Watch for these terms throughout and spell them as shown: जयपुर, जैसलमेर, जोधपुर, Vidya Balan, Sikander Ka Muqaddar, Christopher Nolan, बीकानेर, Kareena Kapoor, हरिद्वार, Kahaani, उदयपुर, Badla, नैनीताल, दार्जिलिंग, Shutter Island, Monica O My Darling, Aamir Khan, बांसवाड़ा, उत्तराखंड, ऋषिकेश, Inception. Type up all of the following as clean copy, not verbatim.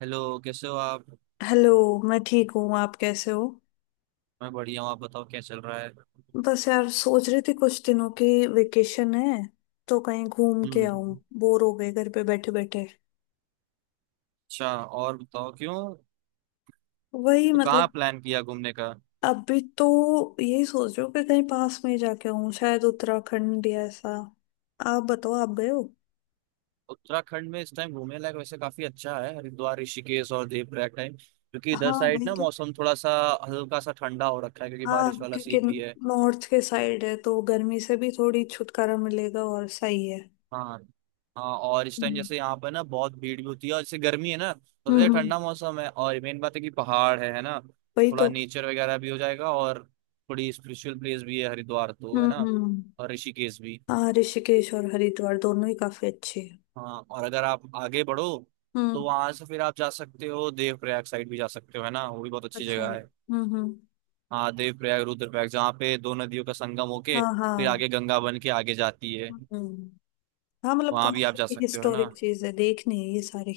Hello, कैसे हो आप? हेलो। मैं ठीक हूँ, आप कैसे हो? मैं बढ़िया हूँ। आप बताओ, क्या चल रहा है? बस यार, सोच रही थी कुछ दिनों की वेकेशन है तो कहीं घूम के आऊं। हम्म। बोर हो गए घर पे बैठे बैठे। अच्छा, और बताओ क्यों वही तो कहाँ मतलब प्लान किया घूमने का? अभी तो यही सोच रही हूँ कि कहीं पास में ही जाके आऊं, शायद उत्तराखंड या ऐसा। आप बताओ, आप गए हो? उत्तराखंड में इस टाइम घूमने लायक वैसे काफी अच्छा है। हरिद्वार, ऋषिकेश और देवप्रयाग टाइम, क्योंकि इधर हाँ, साइड वही ना तो। मौसम थोड़ा सा हल्का सा ठंडा हो रखा है क्योंकि बारिश हाँ वाला क्योंकि सीन भी है। नॉर्थ के साइड है तो गर्मी से भी थोड़ी छुटकारा मिलेगा और सही है। हाँ, हाँ और इस टाइम हम्म। जैसे यहाँ पर ना बहुत भीड़ भी होती है, और जैसे गर्मी है ना तो जैसे हम्म, ठंडा मौसम है, और मेन बात है कि पहाड़ है ना। वही थोड़ा तो। नेचर वगैरह भी हो जाएगा, और थोड़ी स्पिरिचुअल प्लेस भी है हरिद्वार तो, है हम्म। ना। हम्म। और ऋषिकेश भी। हाँ, ऋषिकेश और हरिद्वार दोनों ही काफी अच्छे हैं। हाँ, और अगर आप आगे बढ़ो तो हम्म। वहां से फिर आप जा सकते हो, देवप्रयाग साइड भी जा सकते हो, है ना। वो भी बहुत अच्छी अच्छा। जगह है। हम्म। हम्म। हाँ, देवप्रयाग, रुद्रप्रयाग जहाँ पे दो नदियों का संगम होके हाँ, फिर हाँ। आगे गंगा बन के आगे जाती है। हम्म। हाँ मतलब वहां भी आप जा काफी सकते हो, है ना। हिस्टोरिक चीज है, देखनी है ये सारी।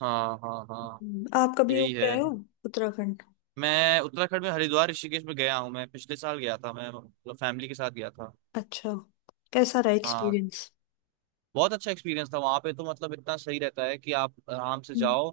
हाँ हाँ हाँ। आप कभी हो यही है। गए हो उत्तराखंड? मैं उत्तराखंड में हरिद्वार ऋषिकेश में गया हूँ। मैं पिछले साल गया था, मैं मतलब फैमिली के साथ गया था। अच्छा, कैसा रहा हाँ, एक्सपीरियंस? बहुत अच्छा एक्सपीरियंस था वहां पे। तो मतलब इतना सही रहता है कि आप आराम से हम्म। जाओ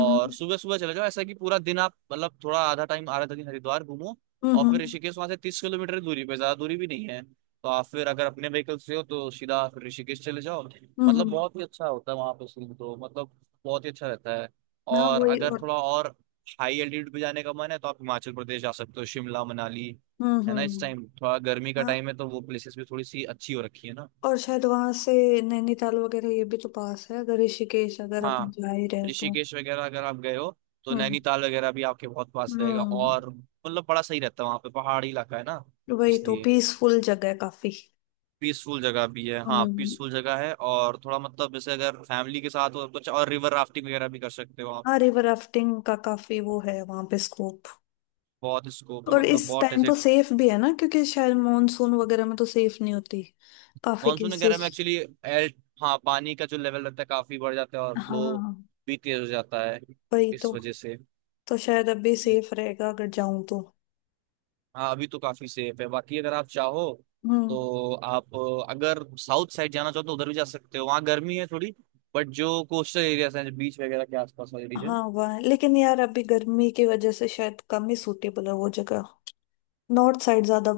और सुबह सुबह चले जाओ, ऐसा कि पूरा दिन आप मतलब थोड़ा आधा टाइम आधा दिन हरिद्वार घूमो और हम्म। फिर ऋषिकेश। वहां से 30 किलोमीटर की दूरी पे, ज्यादा दूरी भी नहीं है। तो आप फिर अगर अपने व्हीकल से हो तो सीधा फिर ऋषिकेश चले जाओ, मतलब हम्म। बहुत ही अच्छा होता है। वहां पे सीन तो मतलब बहुत ही अच्छा रहता है। हाँ और वही, अगर और। थोड़ा और हाई एल्टीट्यूड पे जाने का मन है तो आप हिमाचल प्रदेश जा सकते हो, शिमला मनाली, हम्म। है ना। इस हम्म। टाइम थोड़ा गर्मी का हाँ, टाइम है तो वो प्लेसेस भी थोड़ी सी अच्छी हो रखी है, ना। और शायद वहां से नैनीताल वगैरह ये भी तो पास है अगर ऋषिकेश अगर अपन हाँ, जा ही रहे तो। ऋषिकेश वगैरह अगर आप गए हो तो हम्म। नैनीताल वगैरह भी आपके बहुत पास रहेगा, हम्म। और मतलब बड़ा सही रहता है वहाँ पे, पहाड़ी इलाका है ना, वही तो, इसलिए पीसफुल जगह है काफी। पीसफुल जगह भी है। हाँ, हम्म। पीसफुल जगह है, और थोड़ा मतलब जैसे अगर फैमिली के साथ हो तो कुछ और रिवर राफ्टिंग वगैरह भी कर सकते हो आप। हाँ, रिवर राफ्टिंग का काफी वो है वहां पे स्कोप। बहुत स्कोप है, और मतलब इस बहुत टाइम ऐसे। तो सेफ भी है ना, क्योंकि शायद मॉनसून वगैरह में तो सेफ नहीं होती, काफी मानसून वगैरह में केसेस। एक्चुअली एल हाँ, पानी का जो लेवल रहता है काफी बढ़ जाता है, और फ्लो हाँ, भी तेज हो जाता है, वही तो। इस वजह से। तो शायद अभी सेफ रहेगा अगर जाऊं तो। हाँ, अभी तो काफी सेफ है। बाकी अगर आप चाहो हम्म। तो आप अगर साउथ साइड जाना चाहो तो उधर भी जा सकते हो। वहाँ गर्मी है थोड़ी, बट जो कोस्टल एरियाज हैं, बीच वगैरह के आसपास वाले हाँ रीजन। वह, लेकिन यार अभी गर्मी की वजह से शायद कम ही सूटेबल है वो जगह। नॉर्थ साइड ज्यादा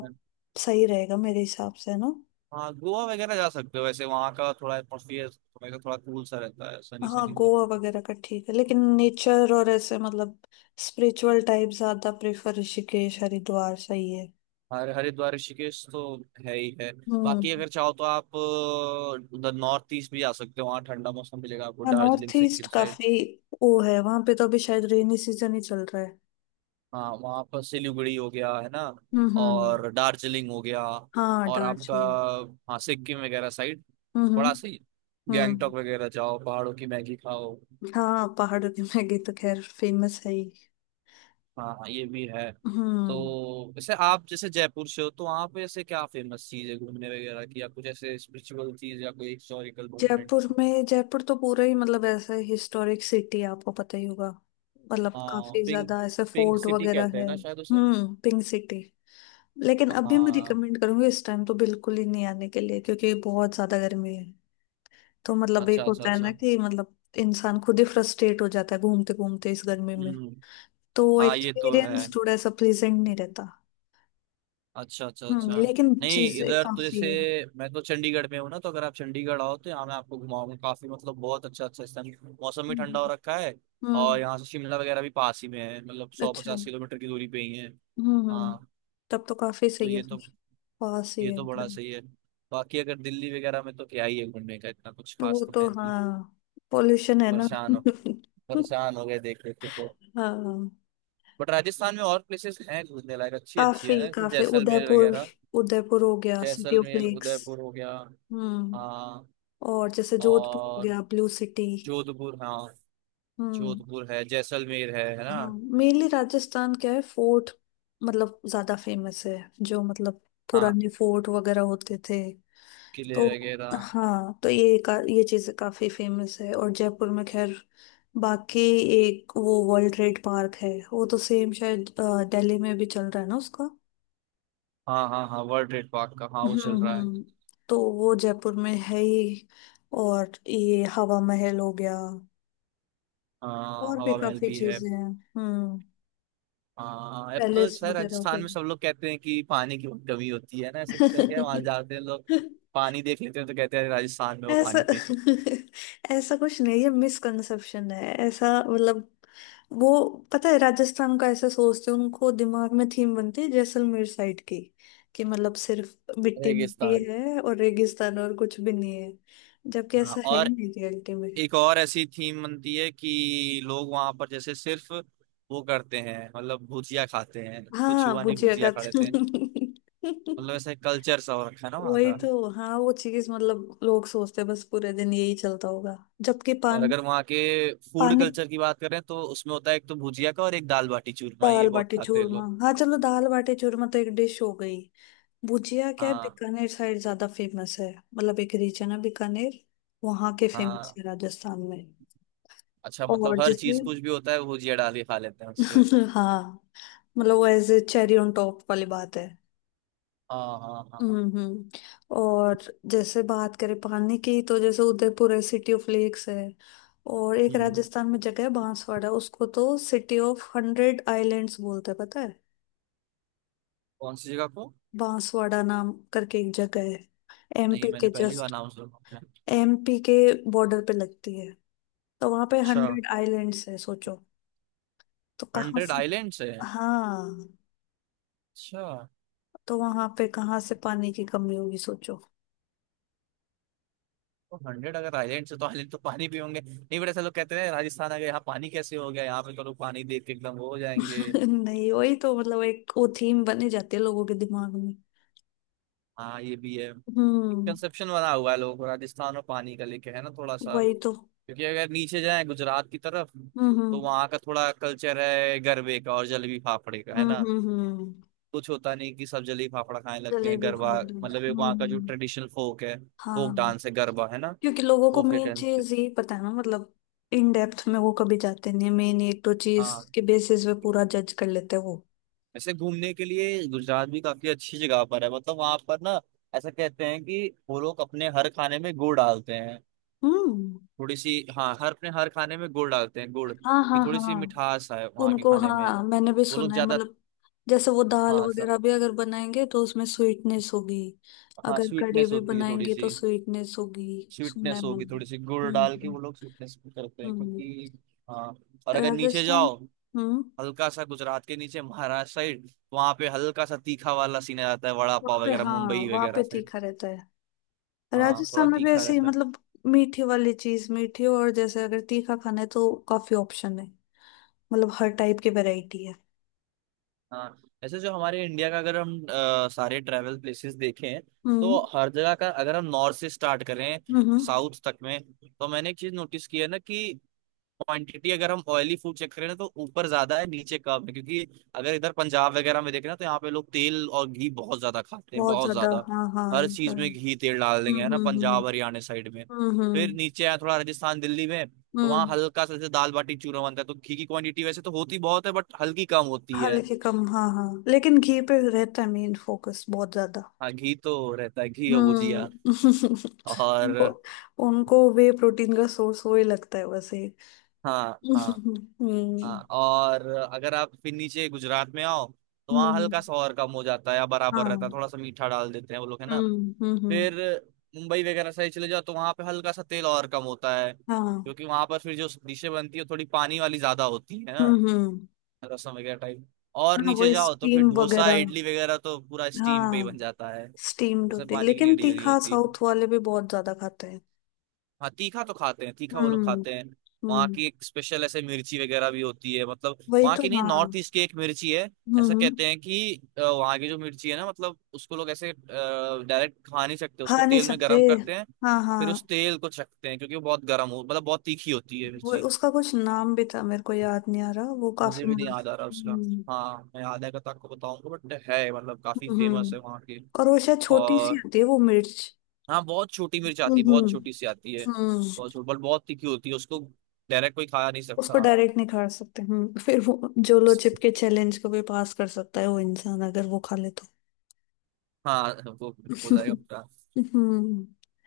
सही रहेगा मेरे हिसाब से, ना? हाँ, गोवा वगैरह जा सकते हो। वैसे वहाँ का थोड़ा एटमोसफियर थोड़ा थोड़ा कूल सा रहता है, सनी हाँ, सनी सा। गोवा वगैरह का ठीक है, लेकिन नेचर और ऐसे मतलब स्पिरिचुअल टाइप ज्यादा प्रेफर, ऋषिकेश हरिद्वार सही है। हर हरिद्वार ऋषिकेश तो है ही है। बाकी हम्म। अगर चाहो तो आप उधर नॉर्थ ईस्ट भी जा सकते हो। वहाँ ठंडा मौसम मिलेगा आपको, हाँ, दार्जिलिंग north east Sikkim side. काफी वो है, वहां पे तो अभी शायद रेनी सीजन ही चल रहा है। हाँ, वहाँ पर सिलीगुड़ी हो गया, है ना। हम्म। हम्म। और दार्जिलिंग हो गया, हाँ, और आपका, दार्जिलिंग। हाँ, सिक्किम वगैरह साइड हम्म। बड़ा हम्म। सही। हम्म। गैंगटॉक वगैरह जाओ, पहाड़ों की मैगी खाओ। हाँ, पहाड़ों की मैगी तो खैर फेमस है ही। हाँ हाँ, ये भी है। तो हम्म। वैसे आप जैसे जयपुर से हो तो वहाँ पे ऐसे क्या फेमस चीज है घूमने वगैरह की, या कुछ ऐसे स्पिरिचुअल चीज या कोई हिस्टोरिकल जयपुर मूवमेंट? में, जयपुर तो पूरा ही मतलब ऐसा हिस्टोरिक सिटी है, आपको पता ही होगा। मतलब हाँ, काफी पिंक, ज्यादा ऐसे पिंक फोर्ट सिटी वगैरह कहते हैं है। ना शायद उसे। हम्म, पिंक सिटी। लेकिन अभी मैं हाँ। रिकमेंड करूंगी इस टाइम तो बिल्कुल ही नहीं आने के लिए, क्योंकि बहुत ज्यादा गर्मी है। तो मतलब एक अच्छा अच्छा होता है ना अच्छा। कि मतलब इंसान खुद ही फ्रस्ट्रेट हो जाता है घूमते घूमते इस गर्मी में। हम्म। तो वो हाँ, ये तो है। एक्सपीरियंस थोड़ा सा प्लेजेंट नहीं रहता। अच्छा अच्छा हम्म, अच्छा। लेकिन नहीं, चीजें इधर तो काफी जैसे है। मैं तो चंडीगढ़ में हूँ ना, तो अगर आप चंडीगढ़ आओ तो यहाँ मैं आपको घुमाऊंगा काफी, मतलब बहुत अच्छा अच्छा। इस टाइम मौसम भी ठंडा हो हम्म। रखा है, और हम्म, यहाँ से शिमला वगैरह भी पास ही में है, मतलब सौ अच्छा। पचास हम्म। किलोमीटर की दूरी पे ही है। हम्म। हाँ, तब तो काफी तो सही है ये तो, फिर, पास ही है बड़ा एकदम। सही है। बाकी अगर दिल्ली वगैरह में, तो क्या ही है घूमने का, इतना कुछ खास वो तो तो है नहीं। हाँ, पोल्यूशन है ना। परेशान हो, परेशान हो गए देख देख के तो। हाँ। बट राजस्थान में और प्लेसेस हैं घूमने लायक, अच्छी अच्छी, है काफी ना, जैसे काफी, जैसलमेर उदयपुर। वगैरह। उदयपुर हो गया, city of जैसलमेर, lakes. उदयपुर हो गया। हम्म। हाँ, और जैसे जोधपुर हो और गया, ब्लू सिटी। जोधपुर, हाँ, हम्म। जोधपुर है, जैसलमेर है ना। हाँ, मेनली राजस्थान क्या है, फोर्ट मतलब ज्यादा फेमस है, जो मतलब हाँ, पुराने फोर्ट वगैरह होते थे। किले तो वगैरह। हाँ, तो ये चीज काफी फेमस है। और जयपुर में खैर बाकी, एक वो वर्ल्ड ट्रेड पार्क है, वो तो सेम शायद दिल्ली में भी चल रहा है ना उसका। हाँ हाँ हाँ, वर्ल्ड ट्रेड पार्क का हाँ, वो चल हम्म। रहा है। हम्म। तो वो जयपुर में है ही, और ये हवा महल हो गया, हाँ, और भी हवा महल काफी भी है। चीजें हैं। हम्म, हाँ, अब तो पैलेस शायद वगैरह हो राजस्थान गए। में सब लोग कहते हैं कि पानी की बहुत कमी होती है ना, सबसे क्या वहां जाते हैं लोग, पानी देख लेते हैं तो कहते हैं राजस्थान में वो ऐसा, पानी पे। ऐसा कुछ नहीं है, मिसकंसेप्शन है ऐसा। मतलब वो, पता है राजस्थान का ऐसा सोचते हैं, उनको दिमाग में थीम बनती है जैसलमेर साइड की कि मतलब सिर्फ मिट्टी मिट्टी रेगिस्तान। है और रेगिस्तान और कुछ भी नहीं है, जबकि हाँ, ऐसा है ही और नहीं रियलिटी में। एक और ऐसी थीम बनती है कि लोग वहां पर जैसे सिर्फ वो करते हैं, मतलब भुजिया खाते हैं, कुछ हाँ, हुआ नहीं बुझिया भुजिया का। खा लेते हैं, मतलब ऐसे कल्चर सा हो रखा है ना वहाँ वही का। तो, हाँ वो चीज मतलब लोग सोचते हैं बस पूरे दिन यही चलता होगा। जबकि और पान, अगर वहाँ के फूड पानी, कल्चर की बात करें, तो उसमें होता है एक तो भुजिया का, और एक दाल बाटी चूरमा, दाल ये बहुत बाटी खाते हैं चूरमा लोग। हाँ, चलो दाल बाटी चूरमा तो एक डिश हो गई। भुजिया क्या है हाँ बीकानेर साइड ज्यादा फेमस है, मतलब एक रीजन है बीकानेर, वहां के फेमस हाँ। है राजस्थान में। अच्छा, और मतलब हर जैसे, चीज, कुछ भी होता है वो भुजिया डाल के खा लेते हैं उसपे। हाँ मतलब वो as a cherry on top वाली बात है। हाँ हाँ हाँ। हम्म। हम्म। और जैसे बात करें पानी की, तो जैसे उदयपुर है, सिटी ऑफ लेक्स है। और एक हम्म। राजस्थान में जगह है बांसवाड़ा, उसको तो सिटी ऑफ हंड्रेड आइलैंड्स बोलते हैं, पता है? कौन सी जगह को? बांसवाड़ा नाम करके एक जगह है, नहीं, एमपी मैंने के पहली बार जस्ट, नाम सुना है। एमपी के बॉर्डर पे लगती है। तो वहां पे अच्छा। हंड्रेड आइलैंड्स है, सोचो। तो कहाँ हंड्रेड से, आइलैंड से है? हाँ, अच्छा। तो वहां पे कहाँ से पानी की कमी होगी, सोचो। तो हंड्रेड अगर आइलैंड से, तो आइलैंड तो पानी भी होंगे नहीं, बट ऐसा लोग कहते हैं राजस्थान आ गए, यहाँ पानी कैसे हो गया, यहाँ पे तो लोग पानी देख के एकदम वो हो जाएंगे। नहीं वही तो, मतलब एक वो थीम बनी जाती है लोगों के दिमाग में। हाँ, ये भी है, हम्म, कंसेप्शन बना हुआ है लोगों को राजस्थान और पानी का लेके, है ना थोड़ा सा। वही तो। क्योंकि अगर नीचे जाए गुजरात की तरफ, हम्म। हम्म। तो वहाँ का थोड़ा कल्चर है गरबे का और जलेबी फाफड़े का, है हम्म। ना। हम्म। कुछ होता नहीं कि सब जलेबी फाफड़ा खाने लगते हैं, जलेबी गरबा, प्रॉब्लम। मतलब एक हम्म। वहाँ का जो ट्रेडिशनल फोक है, फोक हाँ डांस है, गरबा है ना, क्योंकि लोगों को वो फिर मेन करते हैं। चीज यही पता है ना, मतलब इन डेप्थ में वो कभी जाते नहीं, मेन एक दो चीज हाँ, के बेसिस पे पूरा जज कर लेते हैं वो। वैसे घूमने के लिए गुजरात भी काफी अच्छी जगह पर है। मतलब वहां पर ना, ऐसा कहते हैं कि वो लोग अपने हर खाने में गुड़ डालते हैं, हम्म। थोड़ी सी। हाँ, हर अपने हर खाने में गुड़ डालते हैं, गुड़ हाँ की हाँ थोड़ी हाँ, सी मिठास है वहाँ के उनको खाने में। हाँ मैंने भी वो लोग सुना है, ज्यादा, मतलब जैसे वो दाल हाँ वगैरह भी अगर बनाएंगे तो उसमें स्वीटनेस होगी। हाँ अगर कड़ी स्वीटनेस भी होती है थोड़ी बनाएंगे तो सी, स्वीटनेस होगी, सुना स्वीटनेस है होगी मैंने। थोड़ी सी, गुड़ डाल के हम्म। वो लोग स्वीटनेस करते हैं, हम्म। हम्म। क्योंकि हाँ। और अगर नीचे राजस्थान। जाओ, हम्म। हल्का सा गुजरात के नीचे महाराष्ट्र साइड, वहाँ पे हल्का सा तीखा वाला सीन आ जाता है, वड़ा वहाँ पाव पे वगैरह, हाँ, मुंबई वहाँ पे वगैरह साइड। तीखा रहता है। हाँ, थोड़ा राजस्थान में भी तीखा ऐसे ही रहता है। मतलब, मीठी वाली चीज मीठी, और जैसे अगर तीखा खाना है तो काफी ऑप्शन है, मतलब हर टाइप की वैरायटी है। हाँ, ऐसे जो हमारे इंडिया का, अगर हम सारे ट्रैवल प्लेसेस देखें, तो हम्म। हर जगह का, अगर हम नॉर्थ से स्टार्ट करें हम्म। साउथ तक में, तो मैंने एक चीज नोटिस की है ना, कि क्वांटिटी अगर हम ऑयली फूड चेक करें ना, तो ऊपर ज्यादा है, नीचे कम है, क्योंकि अगर इधर पंजाब वगैरह में देखें ना, तो यहाँ पे लोग तेल और घी बहुत ज्यादा खाते हैं, बहुत बहुत ज्यादा ज्यादा। हाँ हाँ, हर ये तो चीज है। में घी तेल डाल देंगे, है हम्म। ना, हम्म। हम्म। पंजाब हरियाणा साइड में। हम्म। फिर हम्म। नीचे आया थोड़ा राजस्थान दिल्ली में, तो वहाँ हम्म, हल्का सा जैसे दाल बाटी चूरमा बनता है, तो घी की क्वांटिटी वैसे तो होती बहुत है, बट हल्की कम होती है। हल्के कम हाँ हाँ, लेकिन घी पे रहता है मेन फोकस बहुत ज्यादा। हाँ, घी तो रहता है, घी और भुजिया। हम्म। और वो- उनको वे प्रोटीन का सोर्स वही लगता है वैसे। हाँ हाँ हाँ। हम्म। और अगर आप फिर नीचे गुजरात में आओ, तो वहाँ हम्म। हल्का सा और कम हो जाता है, या बराबर रहता हाँ। है, थोड़ा सा मीठा डाल देते हैं वो लोग, है ना। हम्म। हम्म। फिर मुंबई वगैरह साइड चले जाओ, तो वहाँ पे हल्का सा तेल और कम होता है, हाँ। क्योंकि वहाँ पर फिर जो डिशें बनती है थोड़ी पानी वाली ज्यादा होती है ना, हम्म। हम्म। रसम वगैरह टाइप। और हाँ, नीचे वही जाओ, तो फिर स्टीम डोसा वगैरह, इडली वगैरह तो पूरा स्टीम पे ही बन हाँ जाता है, स्टीम्ड उसमें होते हैं। पानी की लेकिन नीड ही नहीं तीखा होती। साउथ वाले भी बहुत ज्यादा खाते हैं। हाँ, तीखा तो खाते हैं, तीखा वो लोग हम्म। खाते हैं। वहाँ हम्म। की एक स्पेशल ऐसे मिर्ची वगैरह भी होती है, मतलब वही वहाँ तो की नहीं, हाँ। नॉर्थ ईस्ट की एक मिर्ची है। ऐसा हम्म, कहते हैं कि वहाँ की जो मिर्ची है ना, मतलब उसको लोग ऐसे डायरेक्ट खा नहीं सकते, उसको खा नहीं तेल में सकते। गर्म करते हैं, हाँ हाँ, फिर उस तेल को चखते हैं, क्योंकि वो बहुत गर्म हो, मतलब बहुत तीखी होती है वो मिर्ची। उसका कुछ नाम भी था, मेरे को याद नहीं आ रहा, वो मुझे काफी भी नहीं मतलब। याद आ रहा उसका। हम्म। हाँ, मैं याद आएगा तो आपको बताऊंगा, बट है मतलब काफी फेमस हम्म। है वहाँ की। और वो शायद छोटी सी और होती है वो मिर्च। हाँ, बहुत छोटी मिर्च आती है, बहुत हम्म। छोटी सी आती है। बहुत हम्म। छोटी बट बहुत तीखी होती है, उसको डायरेक्ट कोई खा नहीं उसको सकता। डायरेक्ट नहीं खा सकते। हम्म, फिर वो जो लो चिप के चैलेंज को भी पास कर सकता है वो इंसान, अगर वो खा ले तो। हाँ, वो हो जाएगा पूरा। हम्म।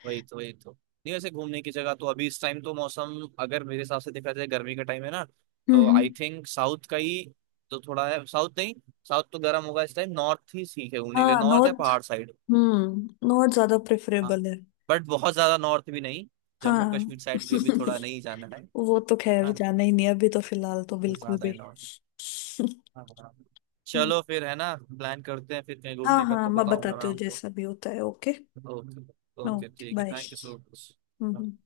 वही तो, वही तो। नहीं, वैसे घूमने की जगह तो अभी इस टाइम तो मौसम, अगर मेरे हिसाब से देखा जाए, गर्मी का टाइम है ना, तो हम्म। आई थिंक साउथ का ही, तो थोड़ा है साउथ नहीं, साउथ तो गर्म होगा इस टाइम, नॉर्थ ही ठीक है घूमने के लिए, हाँ नॉर्थ या नॉट, पहाड़ साइड। नॉट ज्यादा हाँ, प्रेफरेबल है। बट बहुत ज्यादा नॉर्थ भी नहीं, जम्मू हाँ। कश्मीर साइड भी अभी थोड़ा नहीं जाना है। वो तो खैर हाँ, जाना ही नहीं है, अभी तो फिलहाल तो कुछ बिल्कुल ज्यादा भी। है नॉर्थ। हम्म, चलो फिर, है ना, प्लान करते हैं फिर कहीं हाँ घूमने का हाँ, तो मैं बताऊंगा मैं बताती हूँ आपको। जैसा भी होता है, ओके। ओके। ओके, ओके, ठीक है, bye. Thank you so much. Hmm.